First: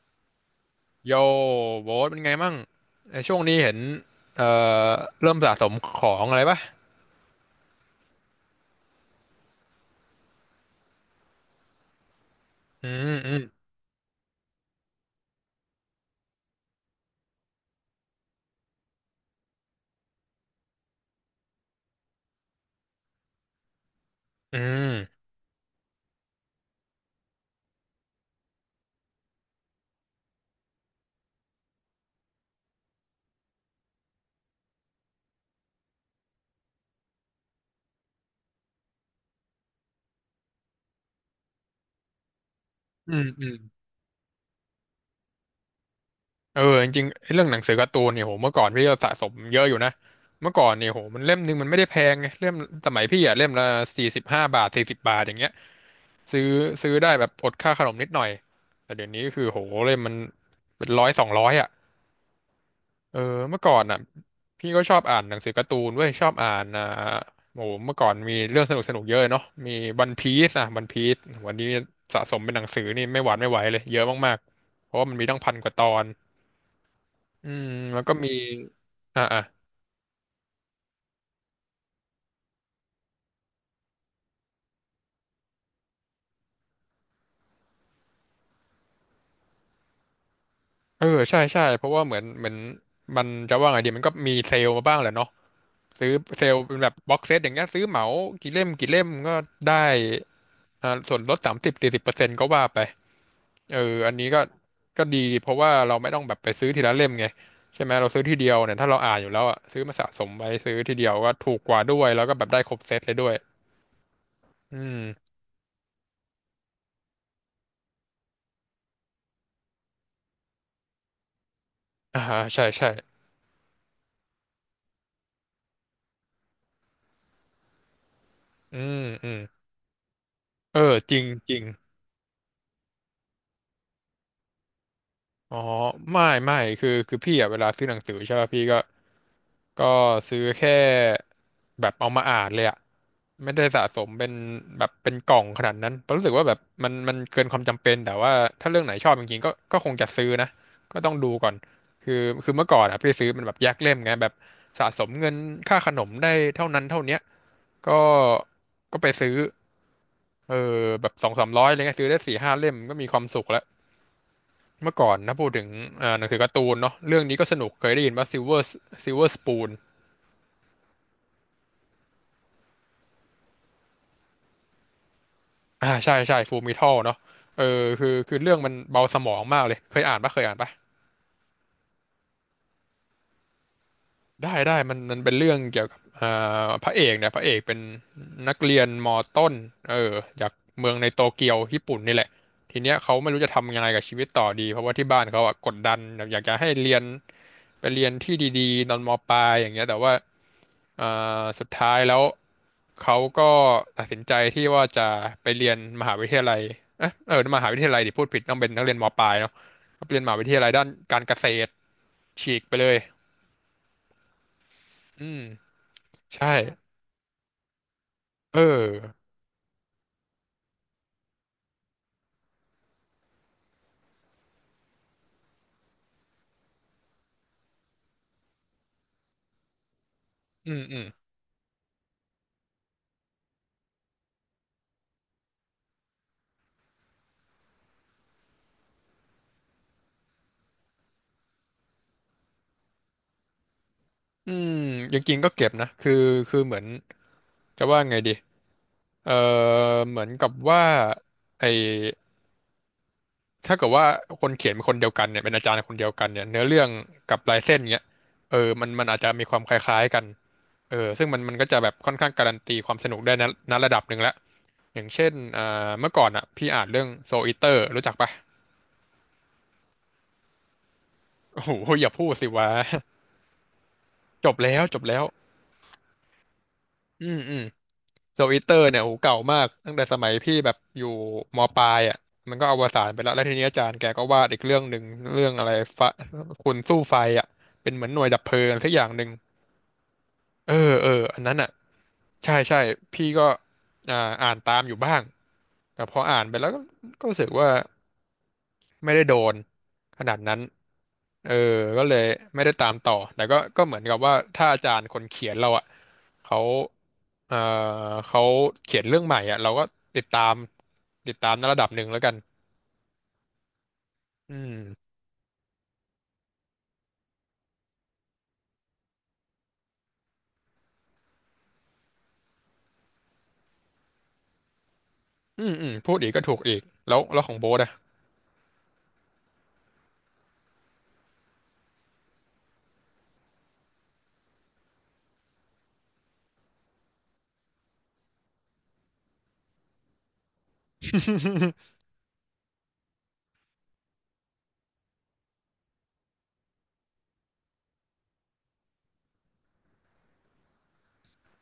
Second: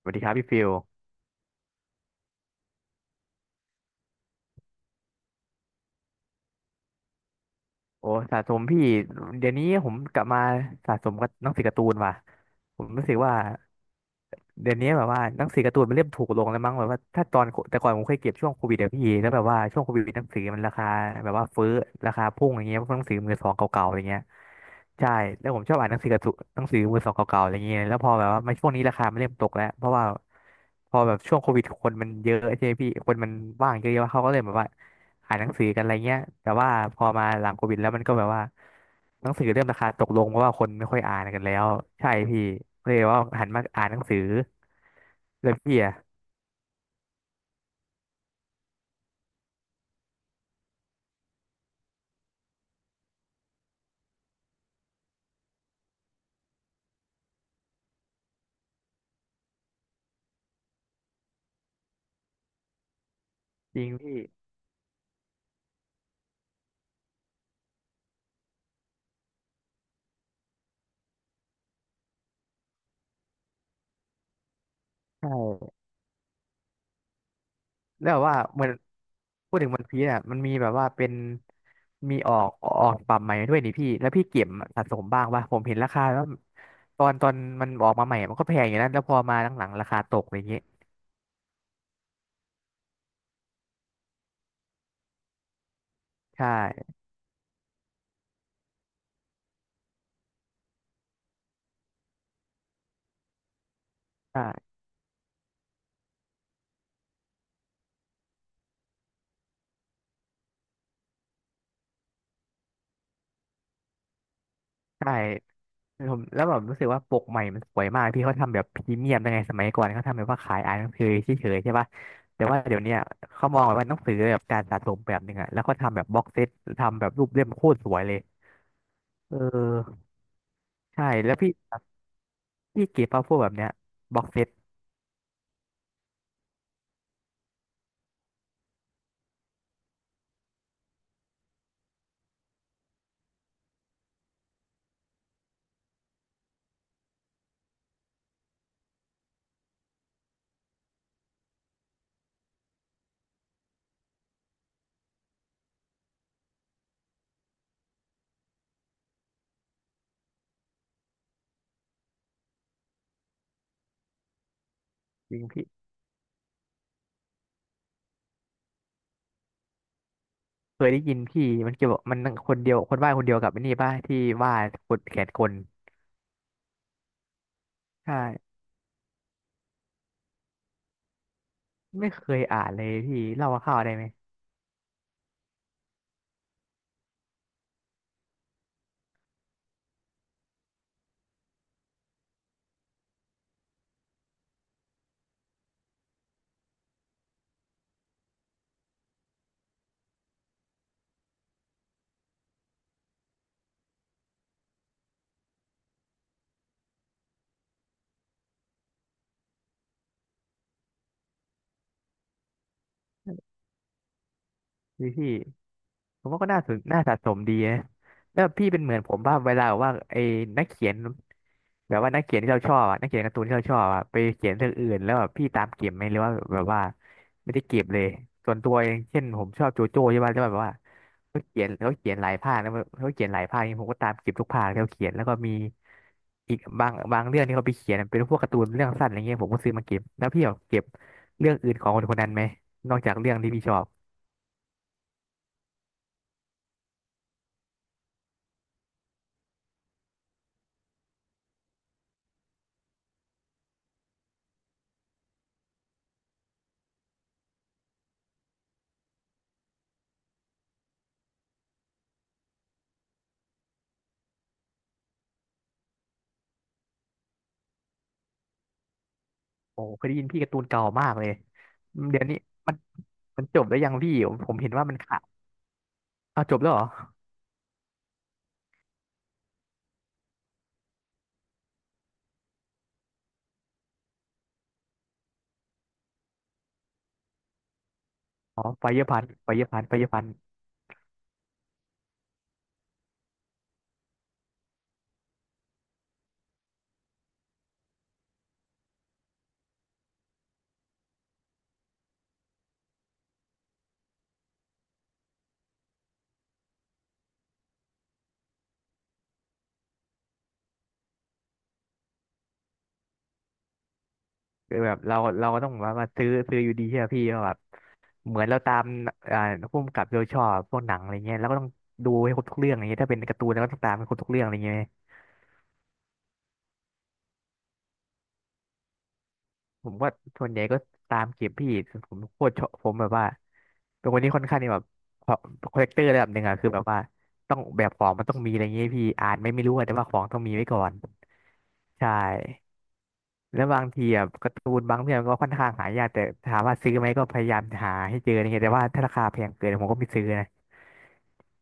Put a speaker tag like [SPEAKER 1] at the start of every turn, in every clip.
[SPEAKER 1] สวัสดีครับพี่ฟิล
[SPEAKER 2] โยโบ๊ทเป็นไงมั่งในช่วงนี้เห็นเอ่อเริ่มสะสมของอะไรปะ
[SPEAKER 1] โอ้สะสมพี่เดี๋ยวนี้ผมกลับมาสะสมกับหนังสือการ์ตูนว่ะผ
[SPEAKER 2] อื
[SPEAKER 1] มรู้
[SPEAKER 2] ม
[SPEAKER 1] สึก
[SPEAKER 2] อื
[SPEAKER 1] ว่า
[SPEAKER 2] ม
[SPEAKER 1] เดี๋ยวนี้แบบว่าหนังสือการ์ตูนมันเริ่มถูกลงแล้วมั้งแบบว่าถ้าตอนแต่ก่อนผมเคยเก็บช่วงโควิดเดี๋ยวพี่แล้วแบบว่าช่วงโควิดหนังสือมันราคาแบบว่าฟื้อราคาพุ่งอย่างเงี้ยเพวกหนังสือมือสองเก่าๆอย่างเงี้ย
[SPEAKER 2] อื
[SPEAKER 1] ใช่
[SPEAKER 2] ม
[SPEAKER 1] แล้วผมชอบอ่านหนังสือการ์ตูนหนังสือมือสองเก่าๆอะไรเงี้ยแล้วพอแบบว่ามาช่วงนี้ราคามันเริ่มตกแล้วเพราะว่าพอแบบช่วงโควิดคนมันเยอะใช่ไหมพี่คนมันว่างเยอะๆเขาก็เลยแบบว่าอ่านหนังสือกันอะไรเงี้ยแต่ว่าพอมาหลังโควิดแล้วมันก็แบบว่า หนังสือเริ่มราคาตกลงเพราะว่าคนไม่ค่อยอ่านกันแล้วใช่พี่เลย
[SPEAKER 2] อื
[SPEAKER 1] ว่า
[SPEAKER 2] ม
[SPEAKER 1] หั
[SPEAKER 2] อื
[SPEAKER 1] น
[SPEAKER 2] ม
[SPEAKER 1] มาอ่านหนังสือเลยพี่อะ
[SPEAKER 2] เออจริงๆไอ้เรื่องหนังสือการ์ตูนเนี่ยโหเมื่อก่อนพี่ก็สะสมเยอะอยู่นะ เมื่อก่อนเนี่ยโหมันเล่มหนึงมันไม่ได้แพงไงเล่มสมัยพี่อะเล่มละ45 บาท40 บาทอย่างเงี้ยซื้อซื้อได้แบบอดค่าขนมนิดหน่อยแต่เดี๋ยวนี้คือโหเล่มมันเป็นร้อยสองร้อยอะ เออเมื่อก่อ
[SPEAKER 1] จ
[SPEAKER 2] น
[SPEAKER 1] ริง
[SPEAKER 2] อ่ะ
[SPEAKER 1] พี่
[SPEAKER 2] พี่ก็ชอบอ่านหนังสือการ์ตูนเว้ยชอบอ่านอ่าโอ้โหเมื่อก่อนมีเรื่องสนุกสนุกเยอะเนาะมีวันพีซอ่ะวันพีซวันนี้สะสมเป็นหนังสือนี่ไม่หวานไม่ไหวเลยเยอะมากๆเพราะว่ามันมี
[SPEAKER 1] ใช่
[SPEAKER 2] ตั้ง1,000 กว่าตอนอืมแล้ว
[SPEAKER 1] แล้
[SPEAKER 2] ก็
[SPEAKER 1] วแบบ
[SPEAKER 2] มี
[SPEAKER 1] ว่าเหมือน
[SPEAKER 2] อ่าอ่ะ
[SPEAKER 1] พูดถึงวันพีซอ่ะมันมีแบบว่าเป็นมีออกออกฉบับใหม่ด้วยนี่พี่แล้วพี่เก็บสะสมบ้างป่ะผมเห็นราคาแล้วตอนมันออกมาใหม่มันก็แพงอย่างนั้นแล้วพอมาหลังๆราคาตกอย่างเงี้ย
[SPEAKER 2] เออใช่ใช่เพราะว่าเหมือนมันจะว่าไงดีมันก็มีเซลล์มาบ้างแหละเนาะซื้อ
[SPEAKER 1] ใช
[SPEAKER 2] เซลล์เป็นแบบ
[SPEAKER 1] ่
[SPEAKER 2] บ็อกเซตอย่างเงี้ยซื้อเหมากี่เล่มกี่เล่มก็ได้อ่าส่วนลด30-40%ก็ว่าไป เอออันนี้ก็
[SPEAKER 1] ใช่
[SPEAKER 2] ก็ดีเพราะว่าเราไม่ต้องแบบไปซื้อทีละเล่มไงใช่ไหมเราซื้อทีเดียวเนี่ยถ้าเราอ่านอยู่แล้วอ่ะซื้อมาสะสมไว้ซื้อทีเดียวก็ถูกกว่าด้วยแล้วก็แบบได้ครบเซตเลยด้วยอื
[SPEAKER 1] ใช่
[SPEAKER 2] ม
[SPEAKER 1] ผมแล้วแบบรู้สึกว่าปกใหม่มันสวยมากพี่เขาทำแบบพรีเมียมยังไงสมัยก่อนเขาทำแบบว่าขายอ่านหนังสือเฉยๆใช่ปะ
[SPEAKER 2] อ่า
[SPEAKER 1] แต่ว่า
[SPEAKER 2] ใช่
[SPEAKER 1] เดี๋ยว
[SPEAKER 2] ใช่
[SPEAKER 1] เนี้ยเขามองแบบว่าหนังสือแบบการสะสมแบบหนึ่งอะแล้วก็ทำแบบบ็อกเซตทำแบบรูปเล่มโคตรสวยเลย
[SPEAKER 2] อืมอื
[SPEAKER 1] เ
[SPEAKER 2] ม
[SPEAKER 1] ออ
[SPEAKER 2] เออ
[SPEAKER 1] ใช่
[SPEAKER 2] จริง
[SPEAKER 1] แล้วพี่
[SPEAKER 2] จริง
[SPEAKER 1] พี่เก็บมาพวกแบบเนี้ยบ็อกเซต
[SPEAKER 2] อ๋อไม่ไม่คือพี่อ่ะเวลาซื้อหนังสือใช่ป่ะพี่ก็ก็ซื้อแค่แบบเอามาอ่านเลยอ่ะ ไม่ได้สะสมเป็นแบบเป็นกล่องขนาดนั้นเพราะรู้สึกว่าแบบมันเกินความจำเป็น แต่ว่าถ้าเรื่องไหนชอบจริงๆก็ก็คงจะซื้อนะก็ต้องดูก่อน คือเมื่อก่อนอะพี่ซื้อมันแบบแยกเล่มไงแบบสะสมเงินค่าขนมได้เท่านั้นเท่าเนี้ยก็ก็ไปซื้อเออแบบสองสามร้อยอะไรเงี้ยซื้อได้สี่ห้าเล่มก็มีความสุขแล้วเมื่อก่อน
[SPEAKER 1] จ
[SPEAKER 2] นะ
[SPEAKER 1] ริง
[SPEAKER 2] พูดถึ
[SPEAKER 1] พี่
[SPEAKER 2] งอ่าหนังสือการ์ตูนเนาะเรื่องนี้ก็สนุกเคยได้ยินว่า Silver Silver Spoon
[SPEAKER 1] เคยได้ยินพี่มันเกี่ยวกับมันคนเดียวคนวาดคนเดียวกับไอ้นี่ป่ะที่วาดคนแขนคน
[SPEAKER 2] อ่าใช่ใช่ฟูมิทัลเนาะเออคือ
[SPEAKER 1] ใช่
[SPEAKER 2] คือเรื่องมันเบาสมองมากเลยเคยอ่านปะเคยอ่านปะ
[SPEAKER 1] ไม่เคยอ่านเลยพี่เล่าคร่าวๆได้ไหม
[SPEAKER 2] ได้ได้มันเป็นเรื่องเกี่ยวกับเอ่าพระเอกเนี่ยพระเอกเป็นนักเรียนมอต้นเออจากเมืองในโตเกียวญี่ปุ่นนี่แหละทีเนี้ยเขาไม่รู้จะทำยังไงกับชีวิตต่อดีเพราะว่าที่บ้านเขาอะกดดันแบบอยากจะให้เรียนไปเรียนที่ดีๆตอนมปลายอย่างเงี้ยแต่ว่าเอ่สุดท้ายแล้วเขาก็ตัดสินใจที่ว่าจะไปเรียนมหาวิทยาลัยเอะเออมหาวิทยาลัยดิพูดผิดต้องเป็นนักเรียนมปลายเนาะไปเรียนมหาวิทยาลัยด้านการเกษตรฉีกไปเลย
[SPEAKER 1] พี่พี่
[SPEAKER 2] อืม
[SPEAKER 1] ผมว่าก็
[SPEAKER 2] ใช่
[SPEAKER 1] น่าสนน่าสะสมดีนะแล้ว
[SPEAKER 2] เอ
[SPEAKER 1] พี่เป็นเหมือนผม
[SPEAKER 2] อ
[SPEAKER 1] ว่าเวลาแบบว่าไอ้นักเขียนแบบว่านักเขียนที่เราชอบอะนักเขียนการ์ตูนที่เราชอบอะไปเขียนเรื่องอื่นแล้วแบบพี่ตามเก็บไหมหรือว่าแบบว่าไม่ได้เก็บเลยส่วนตัวเองเช่นผมชอบโจโจ้ใช่ไหมแล้วแบบ
[SPEAKER 2] อื
[SPEAKER 1] ว่า
[SPEAKER 2] มอืม
[SPEAKER 1] เขาเขียนหลายภาคนะเขาเขียนหลายภาคนี่ผมก็ตามเก็บทุกภาคที่เขาเขียนแล้วก็มีอีกบางเรื่องที่เขาไปเขียนเป็นพวกการ์ตูนเรื่องสั้นอะไรเงี้ยผมก็ซื้อมาเก็บแล้วพี่แบบเก็บเรื่องอื่นของคนคนนั้นไหมนอกจากเรื่องที่พี่ชอบ
[SPEAKER 2] อืมจริงๆก็เก็บนะคือคือเหมือนจะว่าไงดีเออเหมือนกับว่าไอถ้าเกิดว่าคนเขียนเป็นคนเดียวกันเนี่ยเป็นอาจารย์คนเดียวกันเนี่ยเนื้อเรื่องกับลายเส้นเนี้ยเออมันอาจจะมีความคล้ายๆกันเออซึ่งมันก็จะแบบค่อนข้างการันตีความสนุกได้นะณระดับหนึ่งแล้วอย่างเช่นอ่าเมื่อก่อนอ่ะพี่อ่านเรื่องโซอิเตอร์รู้จักปะ
[SPEAKER 1] โอ้เคยได้ยินพี่การ์ตูนเก่ามากเลย
[SPEAKER 2] โอ้โหอย่า
[SPEAKER 1] เดี๋ย
[SPEAKER 2] พู
[SPEAKER 1] ว
[SPEAKER 2] ด
[SPEAKER 1] นี้
[SPEAKER 2] สิวะ
[SPEAKER 1] มันมันจบแล้วยังพี่ผม
[SPEAKER 2] จ
[SPEAKER 1] ผ
[SPEAKER 2] บ
[SPEAKER 1] มเห็น
[SPEAKER 2] แล้ว
[SPEAKER 1] ว่ามั
[SPEAKER 2] จ
[SPEAKER 1] น
[SPEAKER 2] บ
[SPEAKER 1] ขา
[SPEAKER 2] แล้
[SPEAKER 1] ด
[SPEAKER 2] ว
[SPEAKER 1] อ้าวจบแล้วเหรอ
[SPEAKER 2] อืมอืม โซอิเตอร์เนี่ยโหเก่ามากตั้งแต่สมัยพี่แบบอยู่มปลายอ่ะมันก็อวสานไปแล้วแล้วทีนี้อาจารย์แกก็วาดอีกเรื่องหนึ่งเรื่องอะไรฟะคุณสู้ไฟอ่ะเป็นเหมือนหน่วยดับเพลิ
[SPEAKER 1] อ๋อ
[SPEAKER 2] ง
[SPEAKER 1] ไฟ
[SPEAKER 2] สักอ
[SPEAKER 1] เยอ
[SPEAKER 2] ย่า
[SPEAKER 1] ร์
[SPEAKER 2] ง
[SPEAKER 1] พั
[SPEAKER 2] ห
[SPEAKER 1] น
[SPEAKER 2] นึ่ง
[SPEAKER 1] ไฟเยอร์พันไฟเยอร์พัน
[SPEAKER 2] เออเอออันนั้นอ่ะใช่ใช่พี่ก็อ่าอ่านตามอยู่บ้างแต่พออ่านไปแล้วก็ก็รู้สึกว่าไม่ได้โดนขนาดนั้น เออก็เลยไม่ได้ตามต่อ แต่ก็ก็เหมือนกับว่าถ้าอาจารย์คนเขียนเราอ่ะเขาเออเขาเขียนเรื่องใหม่อ่ะเราก็ติดตามติดตามในระดับหนึ่งแล้วกันอื
[SPEAKER 1] คือแบบ
[SPEAKER 2] ม
[SPEAKER 1] เราก็ต้องแบบว่าซื้ออยู่ดีใช่ไหมพี่ว่าแบบเหมือนเราตามอ่าผู้กำกับโดยชอบพวกหนังอะไรเงี้ยแล้วก็ต้องดูให้ครบทุกเรื่องอะไรเงี้ยถ้าเป็นการ์ตูนเราก็ต้องตามให้ครบทุกเรื่องอะไรเงี้ย
[SPEAKER 2] อืมอืมพูดอีกก็ถูกอีกแล้วแล้วของโบ๊ทอ่ะ
[SPEAKER 1] ผมก็ส่วนใหญ่ก็ตามเก็บพี่ผมโคตรชอบผมแบบว่าเป็นคนที่ค่อนข้างที่แบบคอลเลกเตอร์ระดับหนึ่งอะคือแบบว่าต้องแบบของมันต้องมีอะไรเงี้ยพี่อ่านไม่รู้อะแต่ว่าของต้องมีไว้ก่อนใช่แล้วบางทีอะการ์ตูนบางเรื่องก็ค่อนข้างหายากแต่ถามว่าซื้อไหมก็พยายามหาให้เจออะไรเงี้ยแต่ว่าถ้าราคาแพงเกินผมก็ไม่ซื้อนะ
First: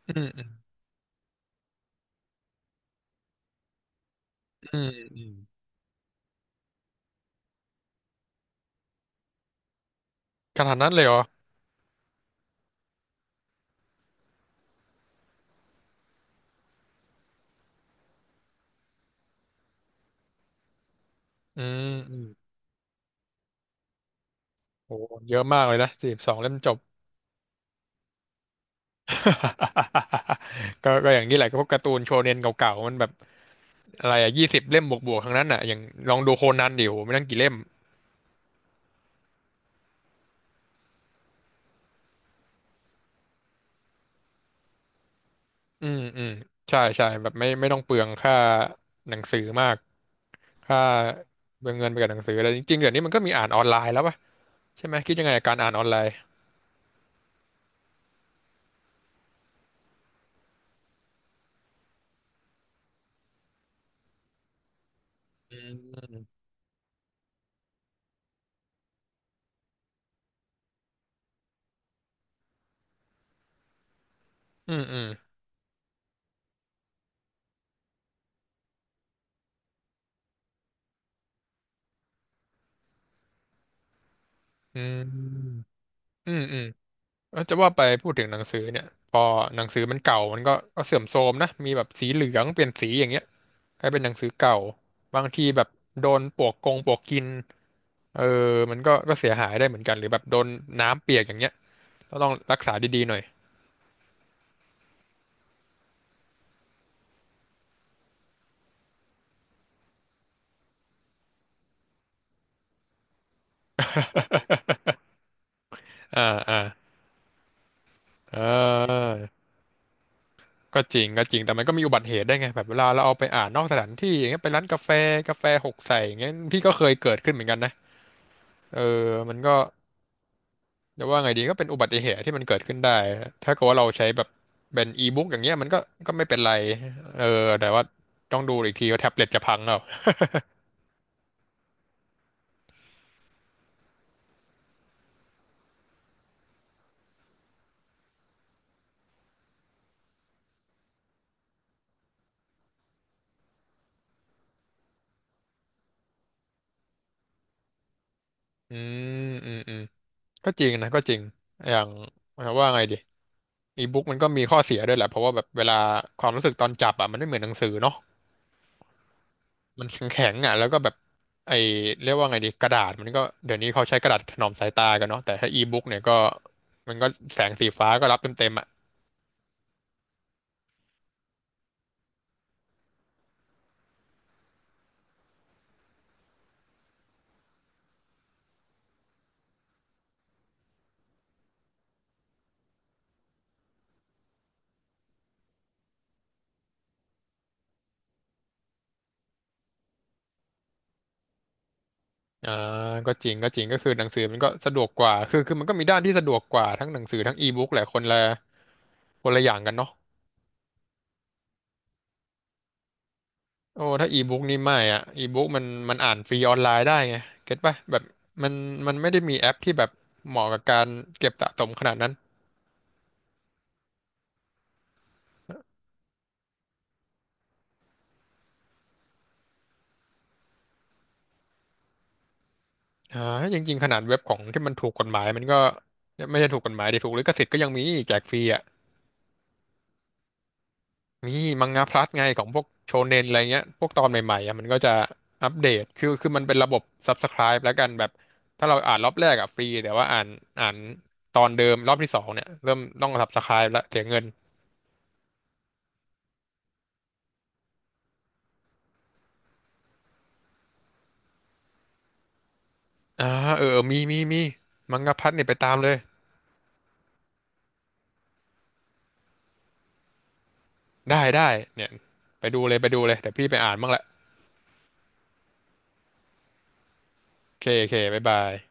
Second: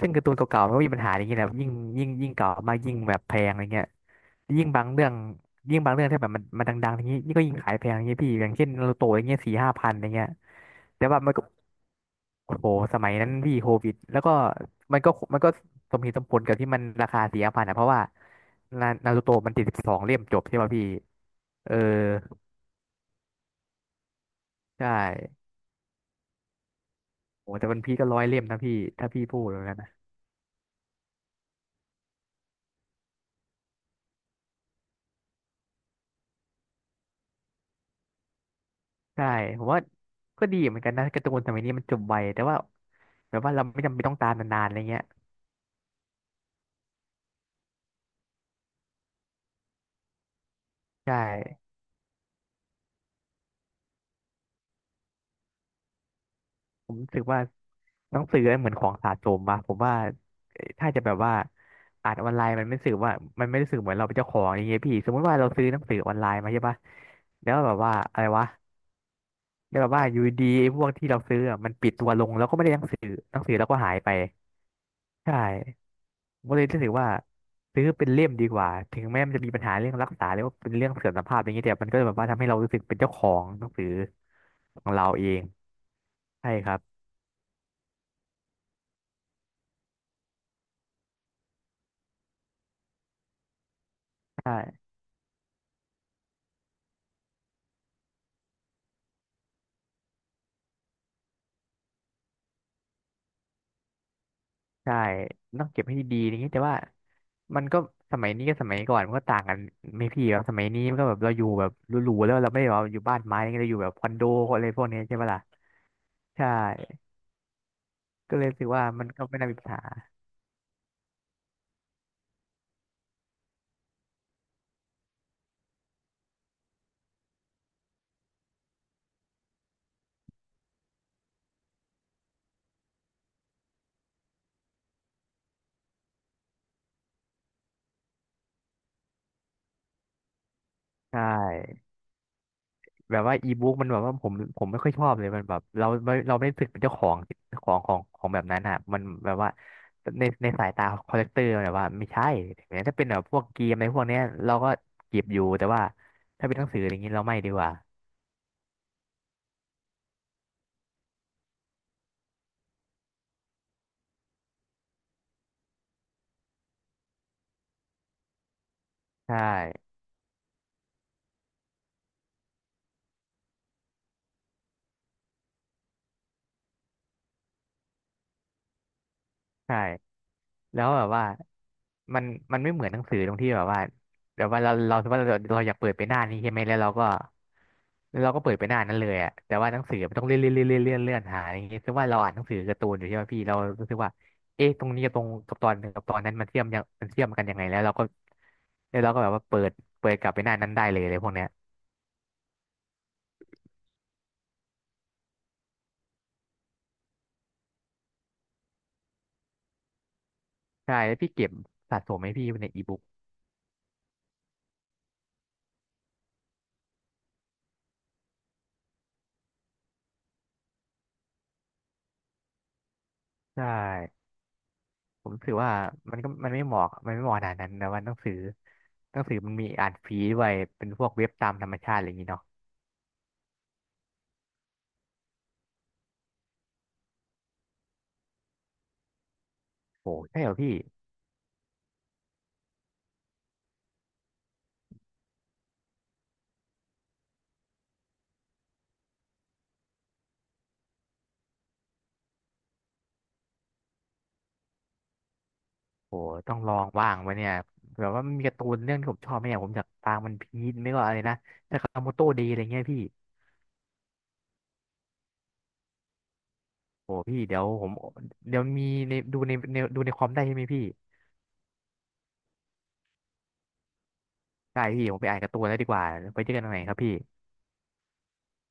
[SPEAKER 1] ซึ่ง
[SPEAKER 2] อื
[SPEAKER 1] การ์
[SPEAKER 2] ม
[SPEAKER 1] ตูน
[SPEAKER 2] อืม
[SPEAKER 1] เก่าๆมันก็มีปัญหาอย่างนี้แหละยิ่งเก่ามากยิ่งแบบแพงอะไรเงี้ยยิ่ง
[SPEAKER 2] อื
[SPEAKER 1] บาง
[SPEAKER 2] ม
[SPEAKER 1] เรื่อง
[SPEAKER 2] อืม
[SPEAKER 1] ยิ่งบางเรื่องที่แบบมันดังๆอย่างนี้นี่ก็ยิ่งขายแพงอย่างเงี้ยพี่อย่างเช่นนารูโตะอย่างเงี้ยสี่ห้าพันอย่างเงี้ย
[SPEAKER 2] ขนาดนั้นเล
[SPEAKER 1] แต่
[SPEAKER 2] ยเหรอ
[SPEAKER 1] ว่ามันก็โอ้โหสมัยนั้นพี่โควิดแล้วก็มันก็สมเหตุสมผลกับที่มันราคาสี่ห้าพันนะเพราะว่านารูโตะมันติด12เล่มจบใช่ป่ะพี่
[SPEAKER 2] อื
[SPEAKER 1] เออ
[SPEAKER 2] มอืม
[SPEAKER 1] ใช่
[SPEAKER 2] โอ้เยอะมากเลยนะสี่สบสองเล่มจบ
[SPEAKER 1] โอ้แต่วันพีก็100เล่มนะพี่ถ้าพี่พูดแล้วนะ
[SPEAKER 2] ก็ก็อย่างนี้แหละก็พวกการ์ตูนโชเนนเก่าๆมันแบบอะไรอะ20 เล่มบวกๆทั้งนั้นอ่ะอย่างลองดูโคนันดิโหไม่นั่งกี่เล่ม
[SPEAKER 1] ใช่ผมว่าก็ดีเหมือนกันนะการ์ตูนสมัยนี้มันจบไวแต่ว่าแบบว่าเราไม่จำเป็นต้องตามนานๆอะไรเงี้ย
[SPEAKER 2] อืมอืมใช่ใช่แบบไม่ต้องเปลืองค่าหนังสือมากค่า
[SPEAKER 1] ใช่
[SPEAKER 2] เปลืองเงินไปกับหนังสืออะไรจริงๆเดี๋ยวนี้มันก็มีอ่านออนไลน์แล้วป่ะใช่ไหมคิดยังไงกับการอ่านออนไลน์
[SPEAKER 1] ผมรู้สึกว่าหนังสือเหมือนของสะสมอะผมว่าถ้าจะแบบว่าอ่านออนไลน์มันไม่รู้สึกว่ามันไม่รู้สึกเหมือนเราเป็นเจ้าของอะไรเงี้ยพี่สมมติว่าเรา
[SPEAKER 2] อื
[SPEAKER 1] ซื้อหนังสือออนไล
[SPEAKER 2] ม
[SPEAKER 1] น์มาใช่ปะแล้วแบบว่าอะไรวะแล้วแบบว่าอยู่ดีๆไอ้พวกที่เราซื้ออะมันปิดตัวลงแล้วก็ไม่ได้หนังสือแล้วก็หายไป
[SPEAKER 2] อืมอืม
[SPEAKER 1] ใช่ ผมก็เลยรู้สึกว่าซื้อเป็นเล่มดีกว่าถึงแม้มันจะมีปัญหาเรื่องรักษาหรือว่าเป็นเรื่องเสื่อมสภาพอย่างเงี้ยแต่มันก็แบบว่าทำให้เรารู้สึกเป็นเจ้าของหนังสือ
[SPEAKER 2] อื
[SPEAKER 1] ของเราเอง
[SPEAKER 2] มอืม
[SPEAKER 1] ใช่
[SPEAKER 2] อืม
[SPEAKER 1] ครับ
[SPEAKER 2] เอ้ยจะว่าไปพูดถึงหนังสือเนี่ยพอหนังสือมันเก่ามันก็เสื่อมโทรมนะมีแบบสีเหลืองเปลี่ยนสีอย่างเงี้ยกลายเป็นหนังสือ
[SPEAKER 1] ใ
[SPEAKER 2] เก่า
[SPEAKER 1] ช่
[SPEAKER 2] บางทีแบบโดนปลวกกงปลวกกินเออมันก็เสียหายได้เหมือนกันหรือแบบโดนน้ำเปียกอย่างเงี้ยก็ต้องรักษาดีๆหน่อย
[SPEAKER 1] ใช่ต้องเก็บให้ดีๆอย่างนี้แต่ว่ามันก็สมัยนี้กับสมัยก่อนมันก็ต่างกันไม่พี่แบบสมัยนี้มันก็แบบเราอยู่แบบหรูๆแล้วเราไม่ได้แบบว่าอยู่บ้านไม้อะไรเงี้ยเราอยู่แบบคอนโดอะไรพวกนี้ใช่ปะล่ะ
[SPEAKER 2] อ่า
[SPEAKER 1] ใช่
[SPEAKER 2] อ่า
[SPEAKER 1] ก็
[SPEAKER 2] เอ
[SPEAKER 1] เลยรู้สึกว่ามัน
[SPEAKER 2] อ
[SPEAKER 1] ก็ไม่น่ามีปัญหา
[SPEAKER 2] ก็จริงก็จริงแต่มันก็มีอุบัติเหตุได้ไงแบบเวลาเราเอาไปอ่านนอกสถานที่อย่างเงี้ยไปร้านกาแฟกาแฟหกใส่อย่างเงี้ยพี่ก็เคยเกิดขึ้นเหมือนกันนะเออมันก็จะว่าไงดีก็เป็นอุบัติเหตุที่มันเกิดขึ้นได้ถ้าเกิดว่าเราใช้แบบเป็นอีบุ๊กอย่างเงี้ยมันก็ก็ไม่เป็นไรเออแต่ว่าต้องดูอีกทีว่าแท็บเล็ตจะพังแล้ว
[SPEAKER 1] ใช่ แบบว่าอีบุ๊กมันแบบว่าผมไม่ค่อยชอบเลยมันแบบเราไม่รู้สึกเป็นเจ้าของของแบบนั้นอ่ะมันแบบว่าในสายตาคอลเลกเตอร์แบบว่าไม่ใช่แต่ถ้าเป็นแบบพวกเกมในพวกเนี้ยเราก็เก็บอยู่แต่ว่าถ้าเป็นหนังสืออย่างนี้เราไม่ดีกว่า
[SPEAKER 2] อืมอืมอืมก็จริงนะก็จริงอย่างว่าไงดีอีบุ๊กมันก็มีข้อเสียด้วยแหละเพราะว่าแบบเวลาความรู้สึกตอนจับอ่ะมันไม่เหมือนหนังสือเนาะ
[SPEAKER 1] ใช
[SPEAKER 2] มัน
[SPEAKER 1] ่
[SPEAKER 2] แข็งๆอ่ะแล้วก็แบบไอเรียกว่าไงดีกระดาษมันก็เดี๋ยวนี้เขาใช้กระดาษถนอมสายตากันเนาะแต่ถ้าอีบุ๊กเนี่ยก็มันก็แสงสีฟ้าก็รับเต็มๆอ่ะ
[SPEAKER 1] ใช่แล้วแบบว่ามันมันไม่เหมือนหนังสือตรงที่แบบว่าแบบว่าเราสมมติว่าเราอยากเปิดไปหน้านี้ใช่ไหมแล้วเราก็แล้วเราก็เปิดไปหน้านั้นเลยอะแต่ว่าหนังสือมันต้องเลื่อนเลื่อนเลื่อนเลื่อนเลื่อนหาอย่างเงี้ยซึ่งว่าเราอ่านหนังสือการ์ตูนอยู่ใช่ไหมพี่เรารู้สึกว่าเอ๊ะตรงนี้กับตอนหนึ่งกับตอนนั้นมันเชื่อมกันยังไงแล้วเราก็แล้วเราก็แบบว่าเปิดกลับไปหน้านั้นได้เลยพวกเนี้ย
[SPEAKER 2] อ่าก็จริงก็จริงก็คือหนังสือมันก็สะดวกกว่าคือมันก็มีด้านที่สะดวกกว่าทั้งหนังสือทั้งอีบุ๊กแหละคนละคนละอย่างกันเนาะ
[SPEAKER 1] ใช่แล้วพี่เก็บสะสมไหมพี่ในอีบุ๊ก
[SPEAKER 2] โอ้ถ้าอีบุ๊กนี่ไม่อ่ะอีบุ๊กมันอ่านฟรีออนไลน์ได้ไงเก็ตป่ะแบบมันมันไม่ได้มีแอปที่แบบเหมาะกับการเก็บสะสมขนาดนั้น
[SPEAKER 1] ใช่ ผมรู้สึกว่ามันก็มันไม่เหมาะขนาดนั้นแต่ว่าหนังสือมันมีอ่านฟรีด้วยเป็นพวกเว็บตามธรรมชาติอะไรอย่างนี้เนาะ
[SPEAKER 2] อ่าจริงๆ ขนาดเว็บของที่มันถูกกฎหมายมันก็ไม่ใช่ถูกกฎหมายดิถูกลิขสิทธิ์ก็ยังมีแจกฟรีอ่ะ
[SPEAKER 1] โอ้ใช่เหรอพี่
[SPEAKER 2] มีมังงะพลัสไงของพวกโชเน็นอะไรเงี้ย พวกตอนใหม่ๆอ่ะมันก็จะอัปเดต คือมันเป็นระบบ Subscribe แล้วกันแบบถ้าเราอ่านรอบแรกอ่ะฟรีแต่ว่าอ่านตอนเดิมรอบที่สองเนี่ยเริ่มต้อง Subscribe แล้วเสียเงิน
[SPEAKER 1] โอ้ต้องลองบ้างวะเนี่ยแบบว่ามันมีการ์ตูนเรื่องที่ผมชอบไหมเนี่ยผมอยากตามมันพีชไม่ก็อะไรนะแต่คาโมโต้เดย์อะไรเงี้ยพี่
[SPEAKER 2] อ่าเออเออมีมังงะพลัสเนี่ยไปตามเลย
[SPEAKER 1] โอ้พี่เดี๋ยวผมเดี๋ยวมีในดูในในดูในคอมได้ใช่ไหมพี่
[SPEAKER 2] ได้เนี่ยไปดูเลยไปดูเลยแต่พี่ไปอ่านบ้างละ
[SPEAKER 1] ได้พี่ผมไปอ่านการ์ตูนแล้วดีกว่าไปเจอกันตรงไหนครับพี่
[SPEAKER 2] โอเคโอเคบ๊ายบาย